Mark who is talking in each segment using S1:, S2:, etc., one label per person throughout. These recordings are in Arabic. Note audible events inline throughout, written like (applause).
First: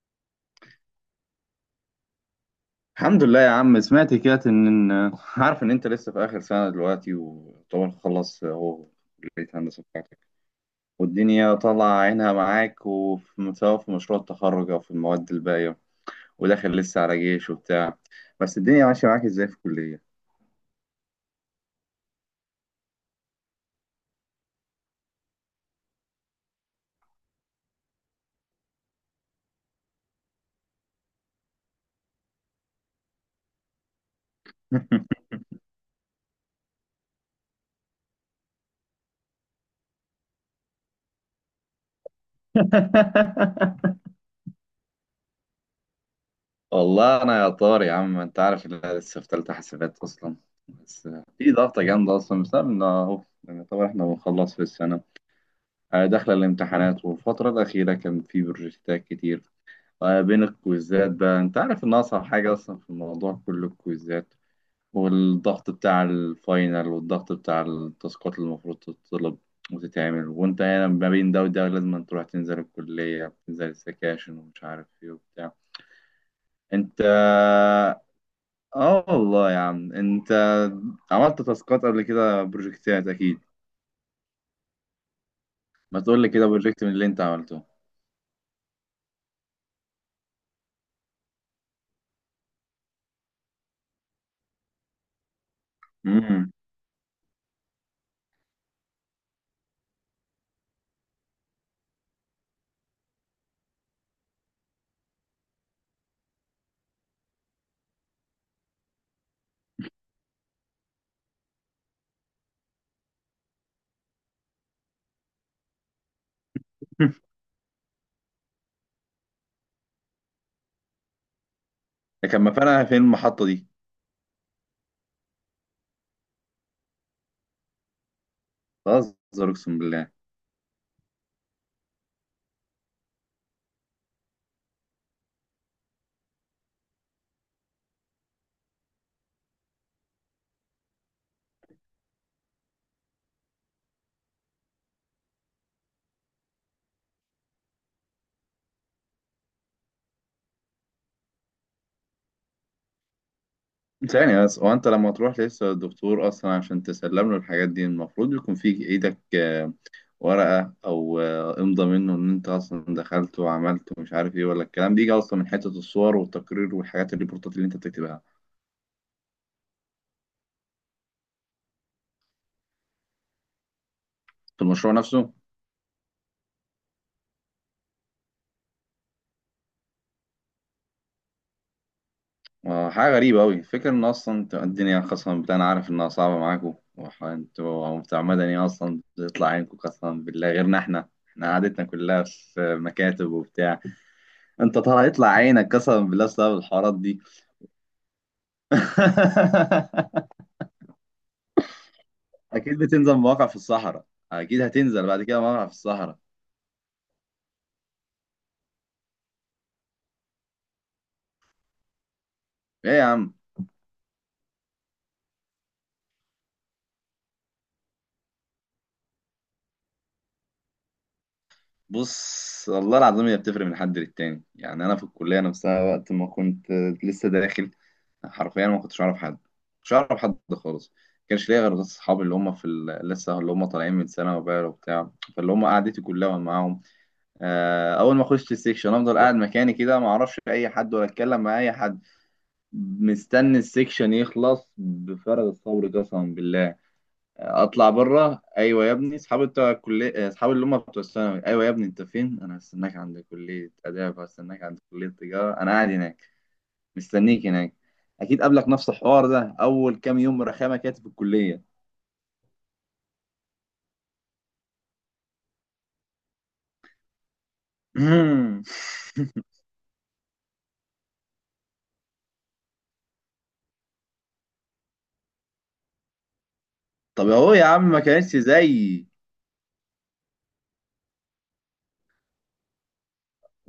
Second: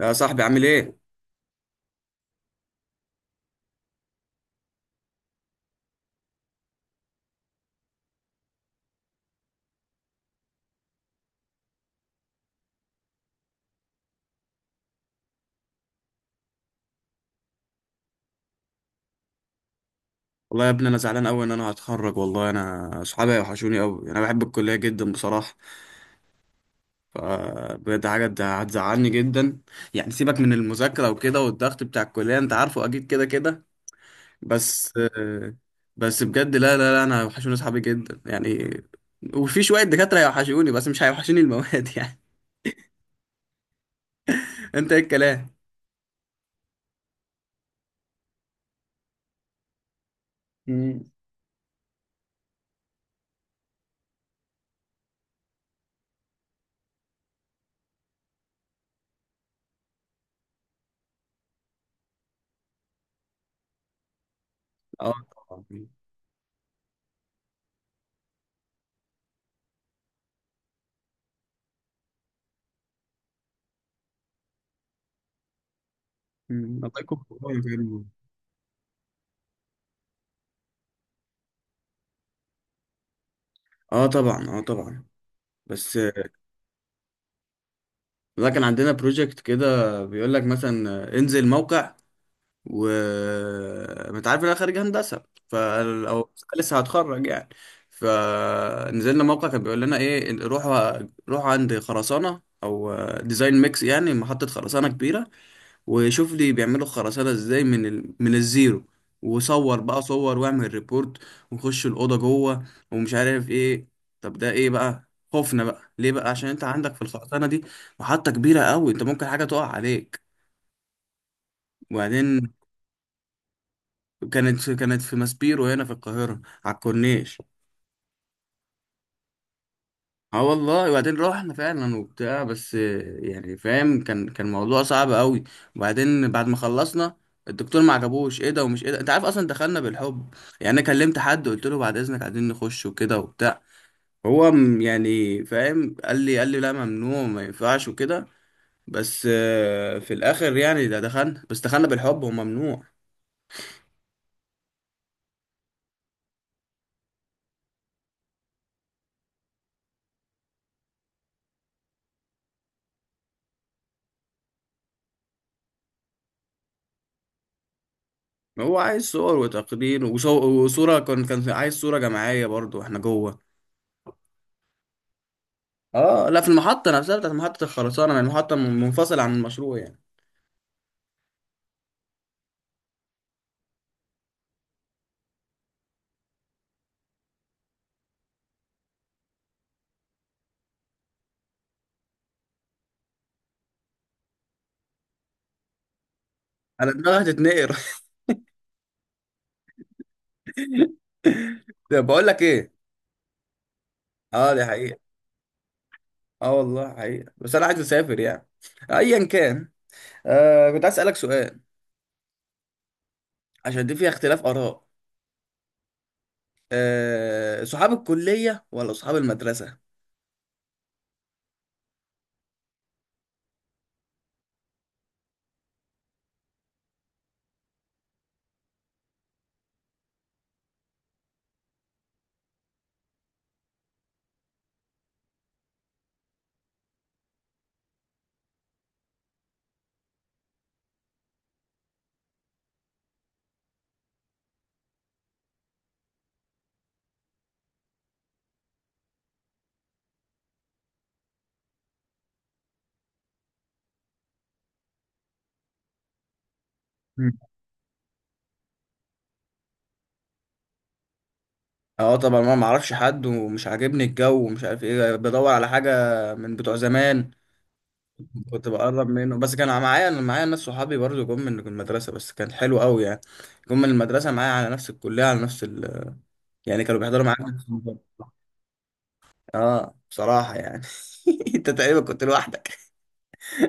S1: يا صاحبي عامل ايه؟
S2: الحمد لله يا عم. سمعت كده ان عارف ان انت لسه في اخر سنه دلوقتي، وطبعا خلص اهو كليه هندسه بتاعتك، والدنيا طالعه عينها معاك، وفي سواء في مشروع التخرج او في المواد الباقيه، وداخل لسه على جيش وبتاع. بس الدنيا ماشيه معاك ازاي في الكليه؟
S1: والله يا ابني انا زعلان قوي ان انا هتخرج. والله انا اصحابي وحشوني قوي، انا بحب الكليه جدا بصراحه. فبجد حاجه هتزعلني جدا. يعني سيبك من المذاكره وكده والضغط بتاع الكليه، انت عارفه اكيد كده كده. بس بس بجد لا انا وحشوني اصحابي جدا يعني. وفي شويه دكاتره هيوحشوني، بس مش هيوحشوني المواد (laughs) يعني.
S2: (laughs)
S1: انت ايه الكلام؟
S2: والله انا يا طار يا عم، انت عارف ان انا لسه في ثالثه حسابات اصلا.
S1: مم.
S2: بس في ضغطه جامده اصلا بسبب ان اهو يعني طبعا احنا بنخلص في السنه. داخلة الامتحانات، والفترة الأخيرة كان في بروجكتات كتير. بين الكويزات بقى، أنت عارف إن أصعب حاجة أصلا في الموضوع كله الكويزات،
S1: اه طبعا.
S2: والضغط بتاع الفاينل، والضغط بتاع التاسكات اللي المفروض تطلب وتتعمل، وأنت هنا ما بين ده وده لازم أن تروح تنزل الكلية وتنزل السكاشن ومش عارف إيه وبتاع.
S1: مم. الله
S2: أنت
S1: يكون في عونك يا
S2: آه
S1: ابني.
S2: آه والله يا عم، أنت عملت تاسكات قبل كده، بروجكتات أكيد.
S1: اه طبعا، اه طبعا بس.
S2: ما تقول لي كده بروجكت من اللي أنت عملته.
S1: لا كان عندنا بروجكت كده بيقول لك مثلا انزل موقع، و انت عارف إن انا خارج هندسه، ف او
S2: مم.
S1: لسه هتخرج يعني. فنزلنا موقع كان بيقول لنا ايه، روحوا روحوا عند خرسانه او ديزاين ميكس، يعني محطه خرسانه كبيره، وشوف لي بيعملوا خرسانة ازاي من من الزيرو. وصور بقى، صور واعمل ريبورت ونخش الأوضة جوه ومش عارف ايه. طب ده ايه بقى خوفنا بقى ليه بقى؟ عشان انت عندك في
S2: (laughs)
S1: الخرسانة دي محطة كبيرة قوي، انت ممكن حاجة تقع عليك.
S2: كان
S1: وبعدين
S2: مكانها فين المحطة دي؟
S1: كانت في ماسبيرو هنا في القاهرة على الكورنيش.
S2: بهزر، أقسم بالله.
S1: اه والله. وبعدين روحنا فعلا وبتاع، بس يعني فاهم، كان موضوع صعب قوي. وبعدين بعد ما خلصنا الدكتور ما عجبوش ايه ده ومش ايه ده، انت عارف اصلا دخلنا بالحب يعني. انا كلمت حد قلت له بعد اذنك عايزين نخش وكده وبتاع، هو يعني فاهم، قال لي، قال لي لا ممنوع ما ينفعش وكده. بس في الاخر يعني ده دخلنا، بس دخلنا بالحب وممنوع.
S2: ثانية بس، هو أنت لما تروح لسه الدكتور أصلا عشان تسلم له الحاجات دي، المفروض يكون في إيدك ورقة أو إمضى منه إن أنت أصلا دخلت وعملت ومش عارف إيه، ولا الكلام بيجي أصلا من حتة الصور والتقرير والحاجات، الريبورتات اللي أنت بتكتبها
S1: هو عايز صور وتقرير وصورة، كان عايز صورة جماعية برضو واحنا جوه.
S2: في المشروع نفسه؟
S1: اه لا، في المحطة نفسها بتاعت محطة الخرسانة، يعني المحطة منفصلة عن المشروع يعني.
S2: حاجة غريبة أوي فكرة إن أصلا الدنيا خاصة بالله. أنا عارف إنها صعبة معاكم، وأنتوا بتاع مدني أصلا بتطلع عينكم قسما بالله. غيرنا إحنا قعدتنا كلها في مكاتب وبتاع. انت ترى هيطلع عينك قسما بالله بسبب
S1: انا
S2: الحوارات
S1: دماغي
S2: دي.
S1: هتتنقر.
S2: (laughs)
S1: (laughs) طب بقول لك ايه.
S2: اكيد بتنزل مواقع في الصحراء.
S1: اه
S2: اكيد
S1: دي حقيقة.
S2: هتنزل بعد كده مواقع في الصحراء.
S1: اه والله حقيقة، بس انا عايز اسافر يعني، ايا كان. آه كنت عايز اسألك سؤال،
S2: ايه يا عم؟
S1: عشان دي فيها اختلاف اراء. آه، صحاب الكلية ولا صحاب المدرسة؟
S2: بص والله العظيم، هي بتفرق من حد للتاني يعني. انا في الكليه نفسها وقت ما كنت لسه داخل، حرفيا ما كنتش اعرف حد. مش اعرف حد خالص، ما كانش ليا غير بس اصحابي اللي هم لسه اللي هم طالعين من ثانوي بقى وبتاع، فاللي هم قعدتي كلها معاهم. اول ما اخش السكشن افضل قاعد مكاني كده، ما اعرفش اي حد ولا اتكلم مع اي حد، مستني السكشن يخلص بفارغ الصبر قسما بالله. اطلع بره، ايوه يا ابني، اصحابي بتوع الكليه، اصحابي اللي هم بتوع الثانوي، ايوه يا ابني انت فين؟ انا هستناك عند كليه اداب، هستناك عند كليه تجاره، انا قاعد هناك
S1: مم.
S2: مستنيك هناك. اكيد قابلك نفس الحوار ده اول كام يوم، رخامه كانت في الكليه.
S1: اه طبعا، ما معرفش حد ومش عاجبني الجو ومش عارف ايه، بدور على حاجة من بتوع زمان. كنت بقرب
S2: (laughs)
S1: منه، بس كان معايا، انا معايا ناس صحابي برضو جم من المدرسه، بس كان حلو قوي يعني. جم من المدرسه معايا على نفس الكليه على نفس يعني كانوا بيحضروا
S2: طب
S1: معايا
S2: اهو يا
S1: نفس
S2: عم، ما
S1: المدرسة.
S2: كانتش زيي.
S1: اه بصراحه يعني. (laughs) انت تقريبا كنت لوحدك.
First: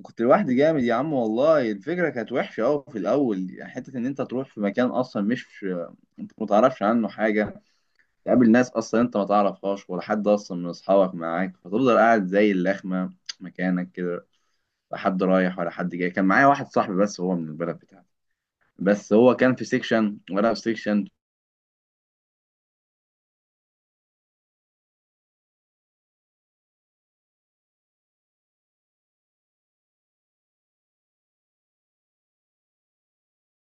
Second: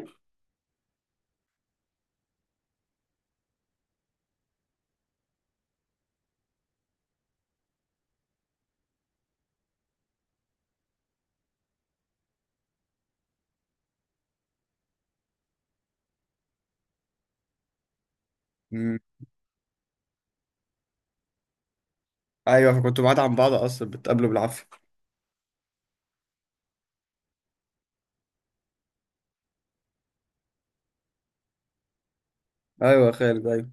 S2: كنت لوحدي جامد يا عم، والله الفكره كانت وحشه قوي في الاول يعني، حته ان انت تروح في مكان اصلا مش انت ما تعرفش عنه حاجه، تقابل ناس اصلا انت ما تعرفهاش ولا حد اصلا من اصحابك معاك، فتفضل قاعد زي اللخمه مكانك كده، لا حد رايح ولا حد جاي. كان معايا واحد صاحبي بس هو من البلد بتاعتي،
S1: مم.
S2: بس هو كان في سيكشن وانا في سيكشن.
S1: ايوه، فكنت بعاد عن بعض اصلا، بتقابلوا بالعافيه. ايوه يا خالد ايوه.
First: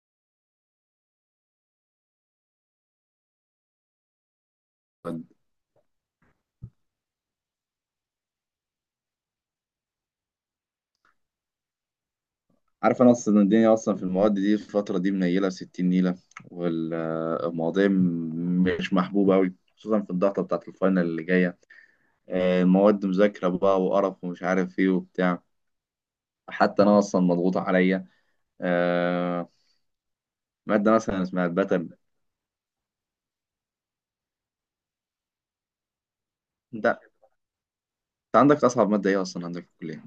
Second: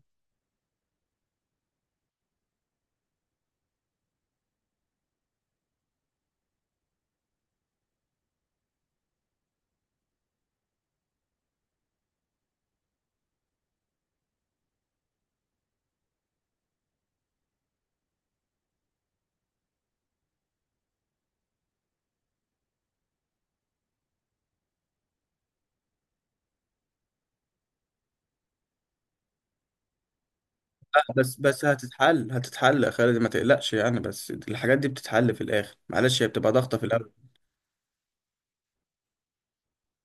S2: عارف انا اصلا الدنيا اصلا في المواد دي في الفتره دي منيله 60 نيله، والمواضيع مش محبوبه قوي، خصوصا في الضغطه بتاعت الفاينل اللي جايه. المواد مذاكره بقى وقرف ومش عارف ايه وبتاع. حتى انا اصلا مضغوط عليا. آه، ماده
S1: لا،
S2: مثلا
S1: بس
S2: اسمها
S1: بس
S2: البتر.
S1: هتتحل، هتتحل يا خالد ما تقلقش يعني. بس الحاجات دي بتتحل في الاخر، معلش هي بتبقى ضغطه في الاول.
S2: انت عندك اصعب ماده ايه اصلا عندك في الكليه؟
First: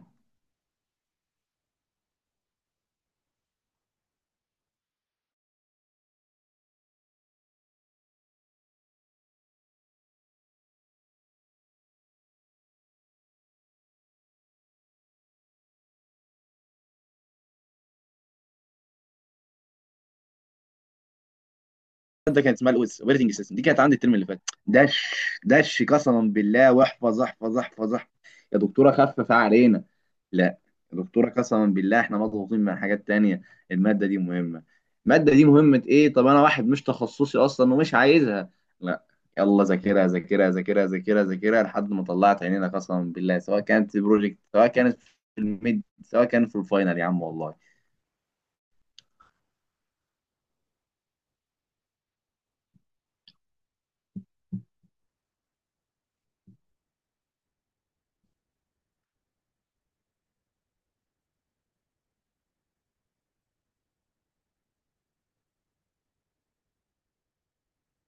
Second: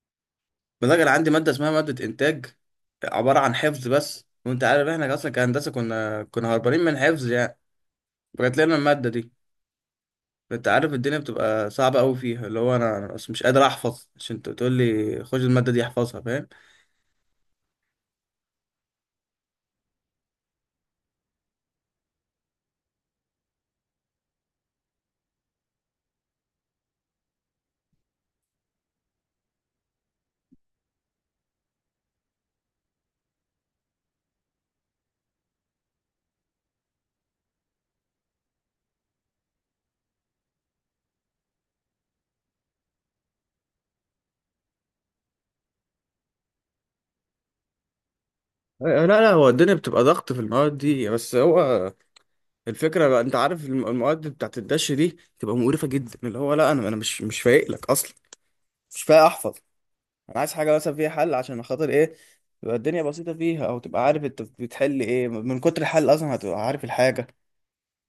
S1: بلاقي انا عندي ماده اسمها ماده انتاج، عباره عن حفظ بس، وانت عارف احنا اصلا كهندسه كنا هربانين من حفظ يعني. جات لنا المادة دي. انت عارف الدنيا بتبقى صعبة قوي فيها، اللي هو انا بس مش قادر احفظ. عشان انت بتقول لي خش المادة دي احفظها، فاهم؟
S2: ماده كانت اسمها الاوبريتنج سيستم، دي كانت عندي الترم اللي فات. دش، دش قسما بالله، واحفظ احفظ احفظ احفظ. يا دكتوره خفف علينا. لا، يا دكتوره قسما بالله احنا مضغوطين من حاجات تانية. الماده دي مهمه. الماده دي مهمه؟ ايه؟ طب انا واحد مش تخصصي اصلا ومش عايزها. لا، يلا ذاكرها ذاكرها ذاكرها ذاكرها ذاكرها لحد ما طلعت عينينا قسما بالله، سواء كانت في بروجكت، سواء كانت في الميد، سواء كانت في الفاينل، يا عم والله.
S1: لا هو الدنيا بتبقى ضغط في المواد دي، بس هو الفكره بقى، انت عارف المواد بتاعت الدش دي بتبقى مقرفه جدا. اللي هو لا انا مش مش فايق لك اصلا، مش فايق احفظ. انا عايز حاجه مثلا فيها حل، عشان خاطر ايه؟ تبقى الدنيا بسيطه فيها، او تبقى عارف انت بتحل ايه، من كتر الحل اصلا هتبقى عارف الحاجه.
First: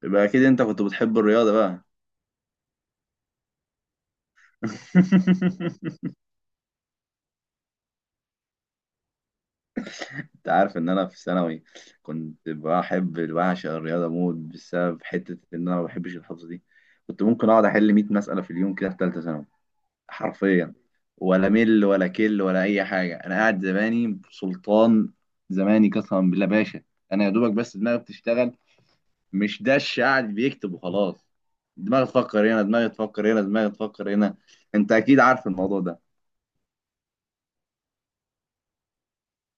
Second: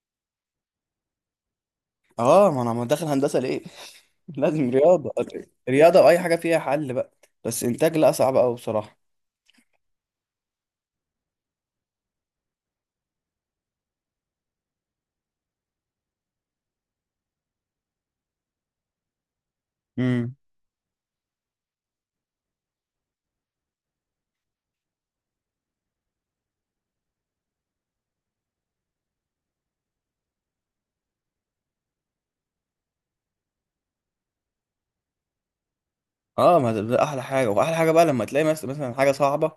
S2: يبقى اكيد انت كنت بتحب الرياضه بقى.
S1: اه ما انا ما داخل هندسه ليه؟ (laughs) لازم رياضه. رياضه واي حاجه فيها حل بقى. بس انتاج لا، صعب قوي بصراحه.
S2: انت عارف ان انا في ثانوي كنت بحب بعشق الرياضه موت، بسبب حته ان انا ما بحبش الحفظ دي. كنت ممكن اقعد احل 100 مساله في اليوم كده في ثالثه ثانوي،
S1: امم.
S2: حرفيا. ولا مل ولا كل ولا اي حاجه، انا قاعد زماني سلطان، زماني قسما بالله باشا. انا يا دوبك بس دماغي بتشتغل، مش دش قاعد بيكتب وخلاص. دماغي تفكر هنا، دماغي تفكر هنا، دماغي تفكر هنا. انت اكيد عارف الموضوع ده.
S1: اه ما ده ده احلى حاجه. واحلى حاجه بقى لما تلاقي مثلا حاجه صعبه،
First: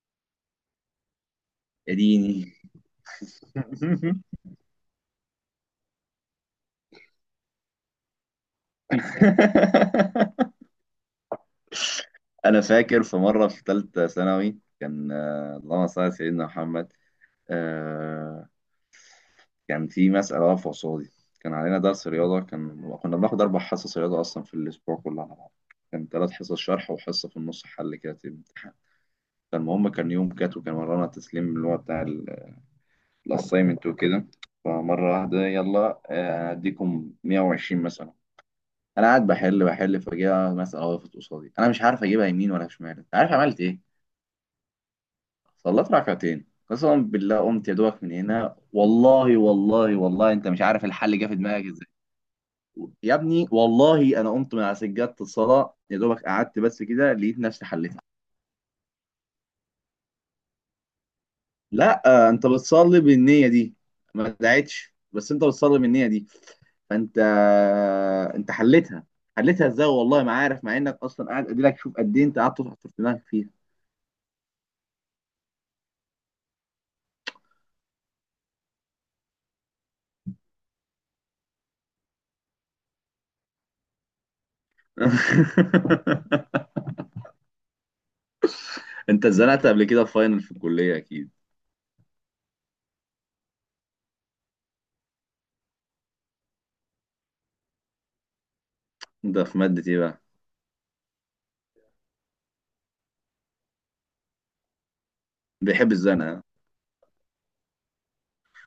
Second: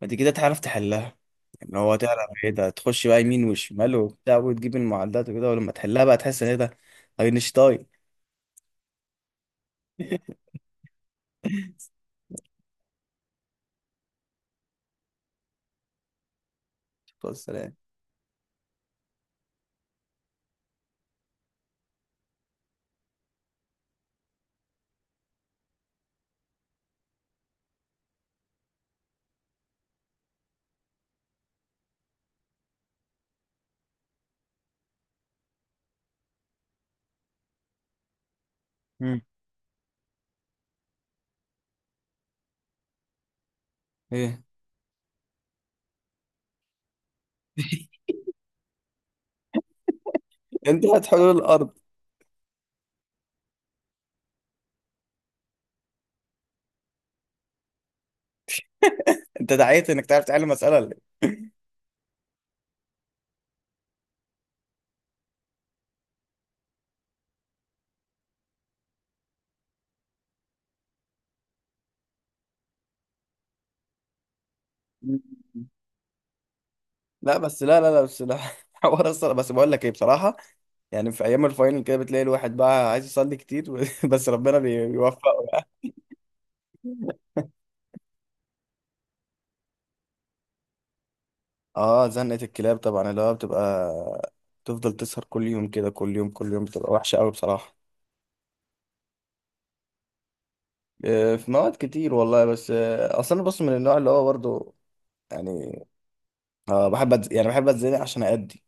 S1: بعد كده تعرف تحلها. ان
S2: يا
S1: هو تعرف ايه
S2: ديني.
S1: ده، تخش بقى يمين وشمال وبتاع وتجيب المعدات وكده، ولما تحلها بقى تحس ان ايه ده، اينشتاين. (laughs)
S2: (laughs) انا فاكر في مره في ثالثه ثانوي، كان اللهم صل على سيدنا محمد.
S1: بص لا.
S2: آه، كان في مساله واقفه قصادي. كان علينا درس رياضه، كنا بناخد اربع حصص رياضه اصلا في الاسبوع كله على بعض. كان ثلاث حصص شرح وحصه في النص حل كده في الامتحان. فالمهم كان يوم كات، وكان ورانا تسليم اللي هو بتاع الاساينمنت وكده. فمره واحده يلا، هديكم 120 مثلا. انا
S1: امم.
S2: قاعد بحل بحل، فجاه مساله وقفت قصادي انا مش عارف اجيبها يمين ولا شمال. انت عارف عملت إيه؟
S1: ايه.
S2: صليت ركعتين. قسما بالله قمت يا دوبك من هنا، والله والله والله انت مش عارف
S1: انت
S2: الحل جه
S1: هتحلول
S2: في دماغك
S1: الارض.
S2: ازاي. يا ابني والله انا قمت من على سجادة الصلاة يا دوبك قعدت بس كده لقيت نفسي حليتها.
S1: انت دعيت انك تعرف تحل مساله ولا
S2: لا، انت بتصلي بالنية دي. ما دعيتش بس انت بتصلي بالنية دي. فانت، انت حليتها. حليتها ازاي والله ما عارف، مع انك اصلا قاعد اديلك شوف قد ايه انت قعدت تحط في دماغك فيها.
S1: إيه؟ لا بس لا لا لا بس لا (laughs) حوار اصلا، بس بقول لك ايه بصراحه، يعني في ايام الفاينل كده بتلاقي الواحد بقى عايز يصلي كتير (laughs) بس ربنا بيوفقه يعني.
S2: (laughs) انت اتزنقت قبل كده في فاينل في الكلية اكيد.
S1: اه زنقه الكلاب طبعا، اللي هو بتبقى تفضل تسهر كل يوم كده، كل يوم كل يوم، بتبقى وحشه قوي بصراحه.
S2: انت في مادة ايه بقى؟
S1: في مواد كتير والله، بس اصل انا بص من النوع اللي هو برضو يعني
S2: بيحب الزنقة.
S1: اه بحب يعني بحب اتزنق عشان ادي.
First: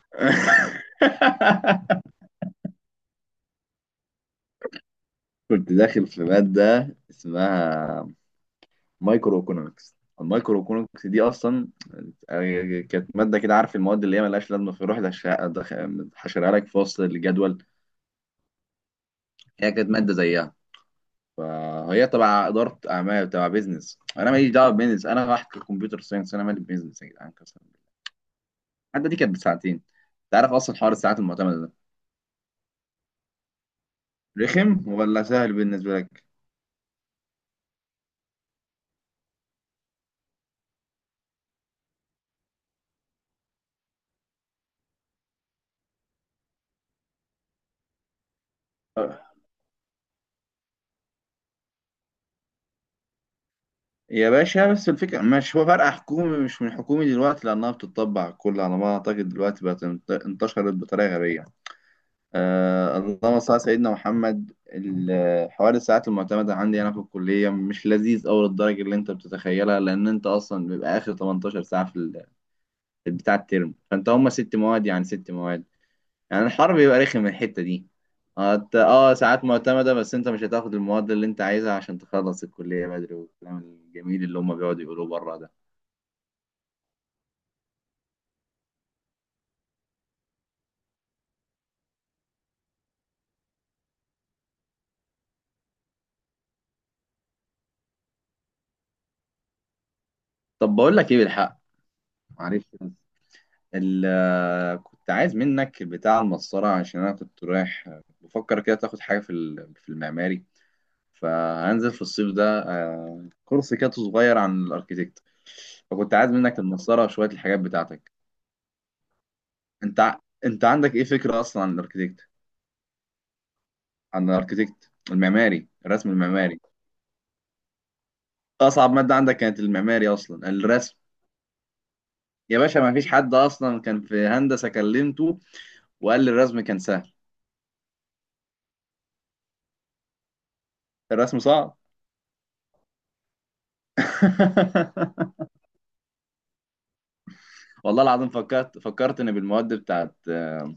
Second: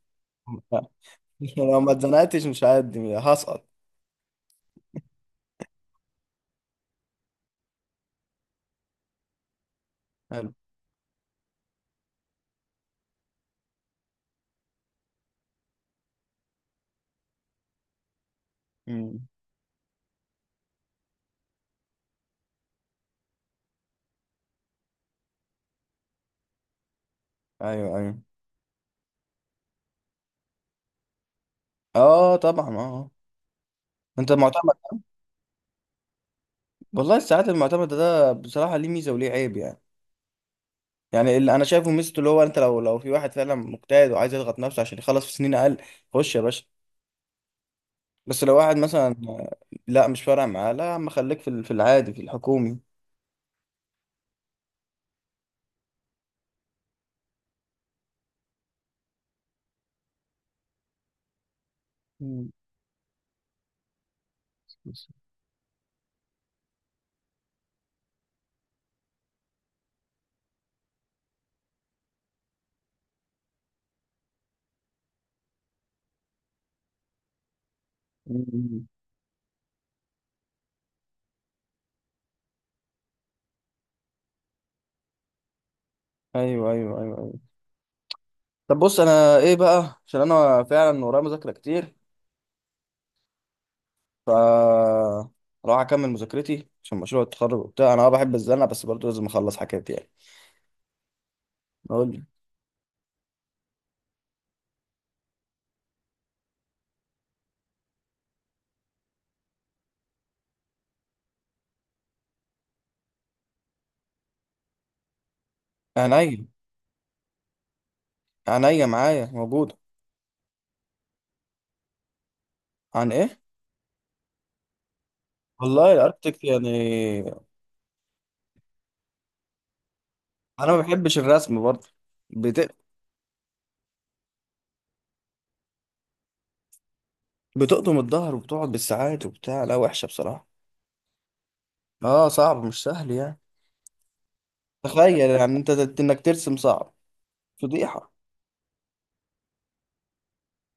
S1: (laughs) لو ما
S2: (laughs)
S1: اتزنقتش مش هادي، هسقط.
S2: كنت داخل في مادة اسمها مايكرو ايكونومكس.
S1: حلو.
S2: المايكرو ايكونومكس دي أصلا كانت مادة كده، عارف المواد اللي هي ملهاش لازمة في روح حشرها لك في وسط الجدول.
S1: مم.
S2: هي كانت مادة زيها. فهي تبع إدارة أعمال، تبع بيزنس، أنا ماليش دعوة بيزنس، أنا رايح كمبيوتر ساينس، أنا مالي بيزنس يا جدعان قسماً بالله.
S1: ايوه ايوه.
S2: المادة دي كانت بساعتين. أنت عارف أصلا حوار الساعات المعتمدة ده
S1: اه طبعا اه. انت معتمد؟
S2: رخم ولا سهل بالنسبة لك؟
S1: والله الساعات المعتمدة ده بصراحة ليه ميزة وليه عيب يعني. يعني اللي أنا شايفه ميزته اللي هو أنت لو في واحد فعلا مجتهد وعايز يضغط نفسه عشان يخلص في سنين أقل، خش يا باشا. بس لو واحد مثلا لا مش فارق معاه، لا يا عم خليك في في العادي في الحكومي.
S2: يا باشا بس الفكرة مش هو فرق حكومي، مش من حكومي دلوقتي، لأنها بتطبع كل على ما أعتقد دلوقتي بقت انتشرت بطريقة غبية.
S1: مم.
S2: آه، اللهم صل على سيدنا محمد.
S1: بس.
S2: حوار الساعات المعتمدة عندي أنا في الكلية مش لذيذ أوي للدرجة اللي أنت بتتخيلها، لأن أنت أصلا بيبقى آخر 18 ساعة في بتاع الترم، فأنت هما ست مواد، يعني ست مواد، يعني الحر بيبقى رخم من الحتة دي.
S1: مم.
S2: ساعات معتمدة، بس أنت مش هتاخد المواد اللي أنت عايزها عشان تخلص الكلية بدري، والكلام الجميل اللي هما بيقعدوا يقولوه بره ده.
S1: أيوه أيوه أيوه أيوه. طب بص أنا إيه بقى؟ عشان أنا فعلا ورايا مذاكرة كتير، ف راح أكمل مذاكرتي عشان مشروع التخرج وبتاع. أنا أه بحب الزنقة بس برضه لازم أخلص حاجات يعني.
S2: طب بقول لك ايه بالحق.
S1: قول لي.
S2: معلش بس، كنت عايز منك بتاع المسطرة، عشان انا كنت رايح بفكر كده تاخد حاجة في المعماري، فهنزل في الصيف ده كورس كده صغير عن الاركيتكت. فكنت عايز
S1: عينيا.
S2: منك المسطرة وشوية الحاجات بتاعتك.
S1: عينيا معايا موجود.
S2: انت عندك ايه فكرة اصلا عن الاركيتكت؟
S1: عن ايه؟
S2: عن الاركيتكت المعماري،
S1: والله
S2: الرسم
S1: الاركتيك
S2: المعماري.
S1: يعني.
S2: اصعب مادة عندك كانت المعماري اصلا،
S1: انا ما
S2: الرسم.
S1: بحبش الرسم برضه.
S2: يا
S1: بت...
S2: باشا ما فيش حد اصلا كان في هندسة كلمته وقال لي الرسم كان سهل.
S1: بتقطم الظهر وبتقعد بالساعات وبتاع، لا وحشه بصراحه.
S2: الرسم صعب.
S1: اه صعب، مش سهل يعني. تخيل
S2: (laughs)
S1: يعني انت انك ترسم صعب،
S2: والله
S1: فضيحه.
S2: العظيم فكرت، ان بالمواد بتاعت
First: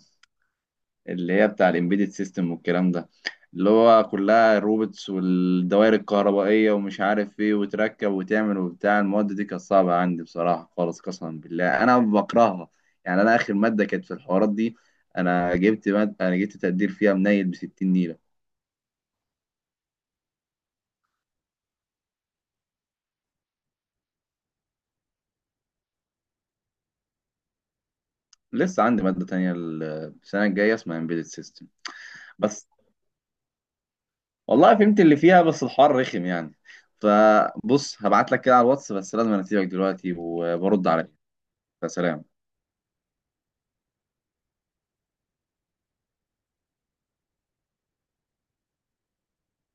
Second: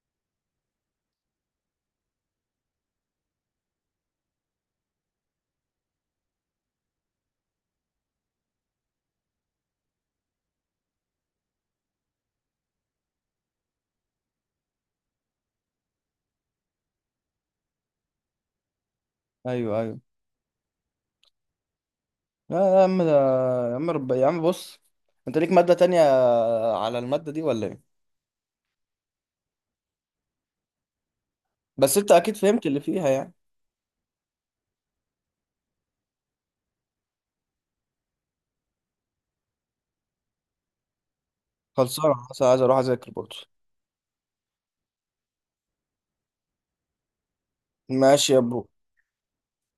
S2: اللي هي بتاع الامبيدد سيستم والكلام ده، اللي هو كلها الروبوتس والدوائر الكهربائيه ومش عارف ايه وتركب وتعمل وبتاع. المواد دي كانت صعبه عندي بصراحه خالص قسما بالله، انا بكرهها يعني. انا اخر ماده كانت في الحوارات دي، انا جبت مادة، انا جبت تقدير فيها منيل ب 60 نيله.
S1: ايوه ايوه. لا يا عم ده، يا عم يا عم بص، انت ليك ماده تانية على الماده دي ولا ايه؟
S2: لسه عندي ماده تانية السنه الجايه اسمها امبيدد سيستم.
S1: بس انت اكيد فهمت
S2: بس
S1: اللي فيها يعني.
S2: والله فهمت اللي فيها، بس الحوار رخم يعني. فبص هبعت لك كده على الواتس، بس لازم أنا اسيبك دلوقتي وبرد عليك.
S1: خلصانه،
S2: فسلام.
S1: بس عايز اروح اذاكر برضه. ماشي يا برو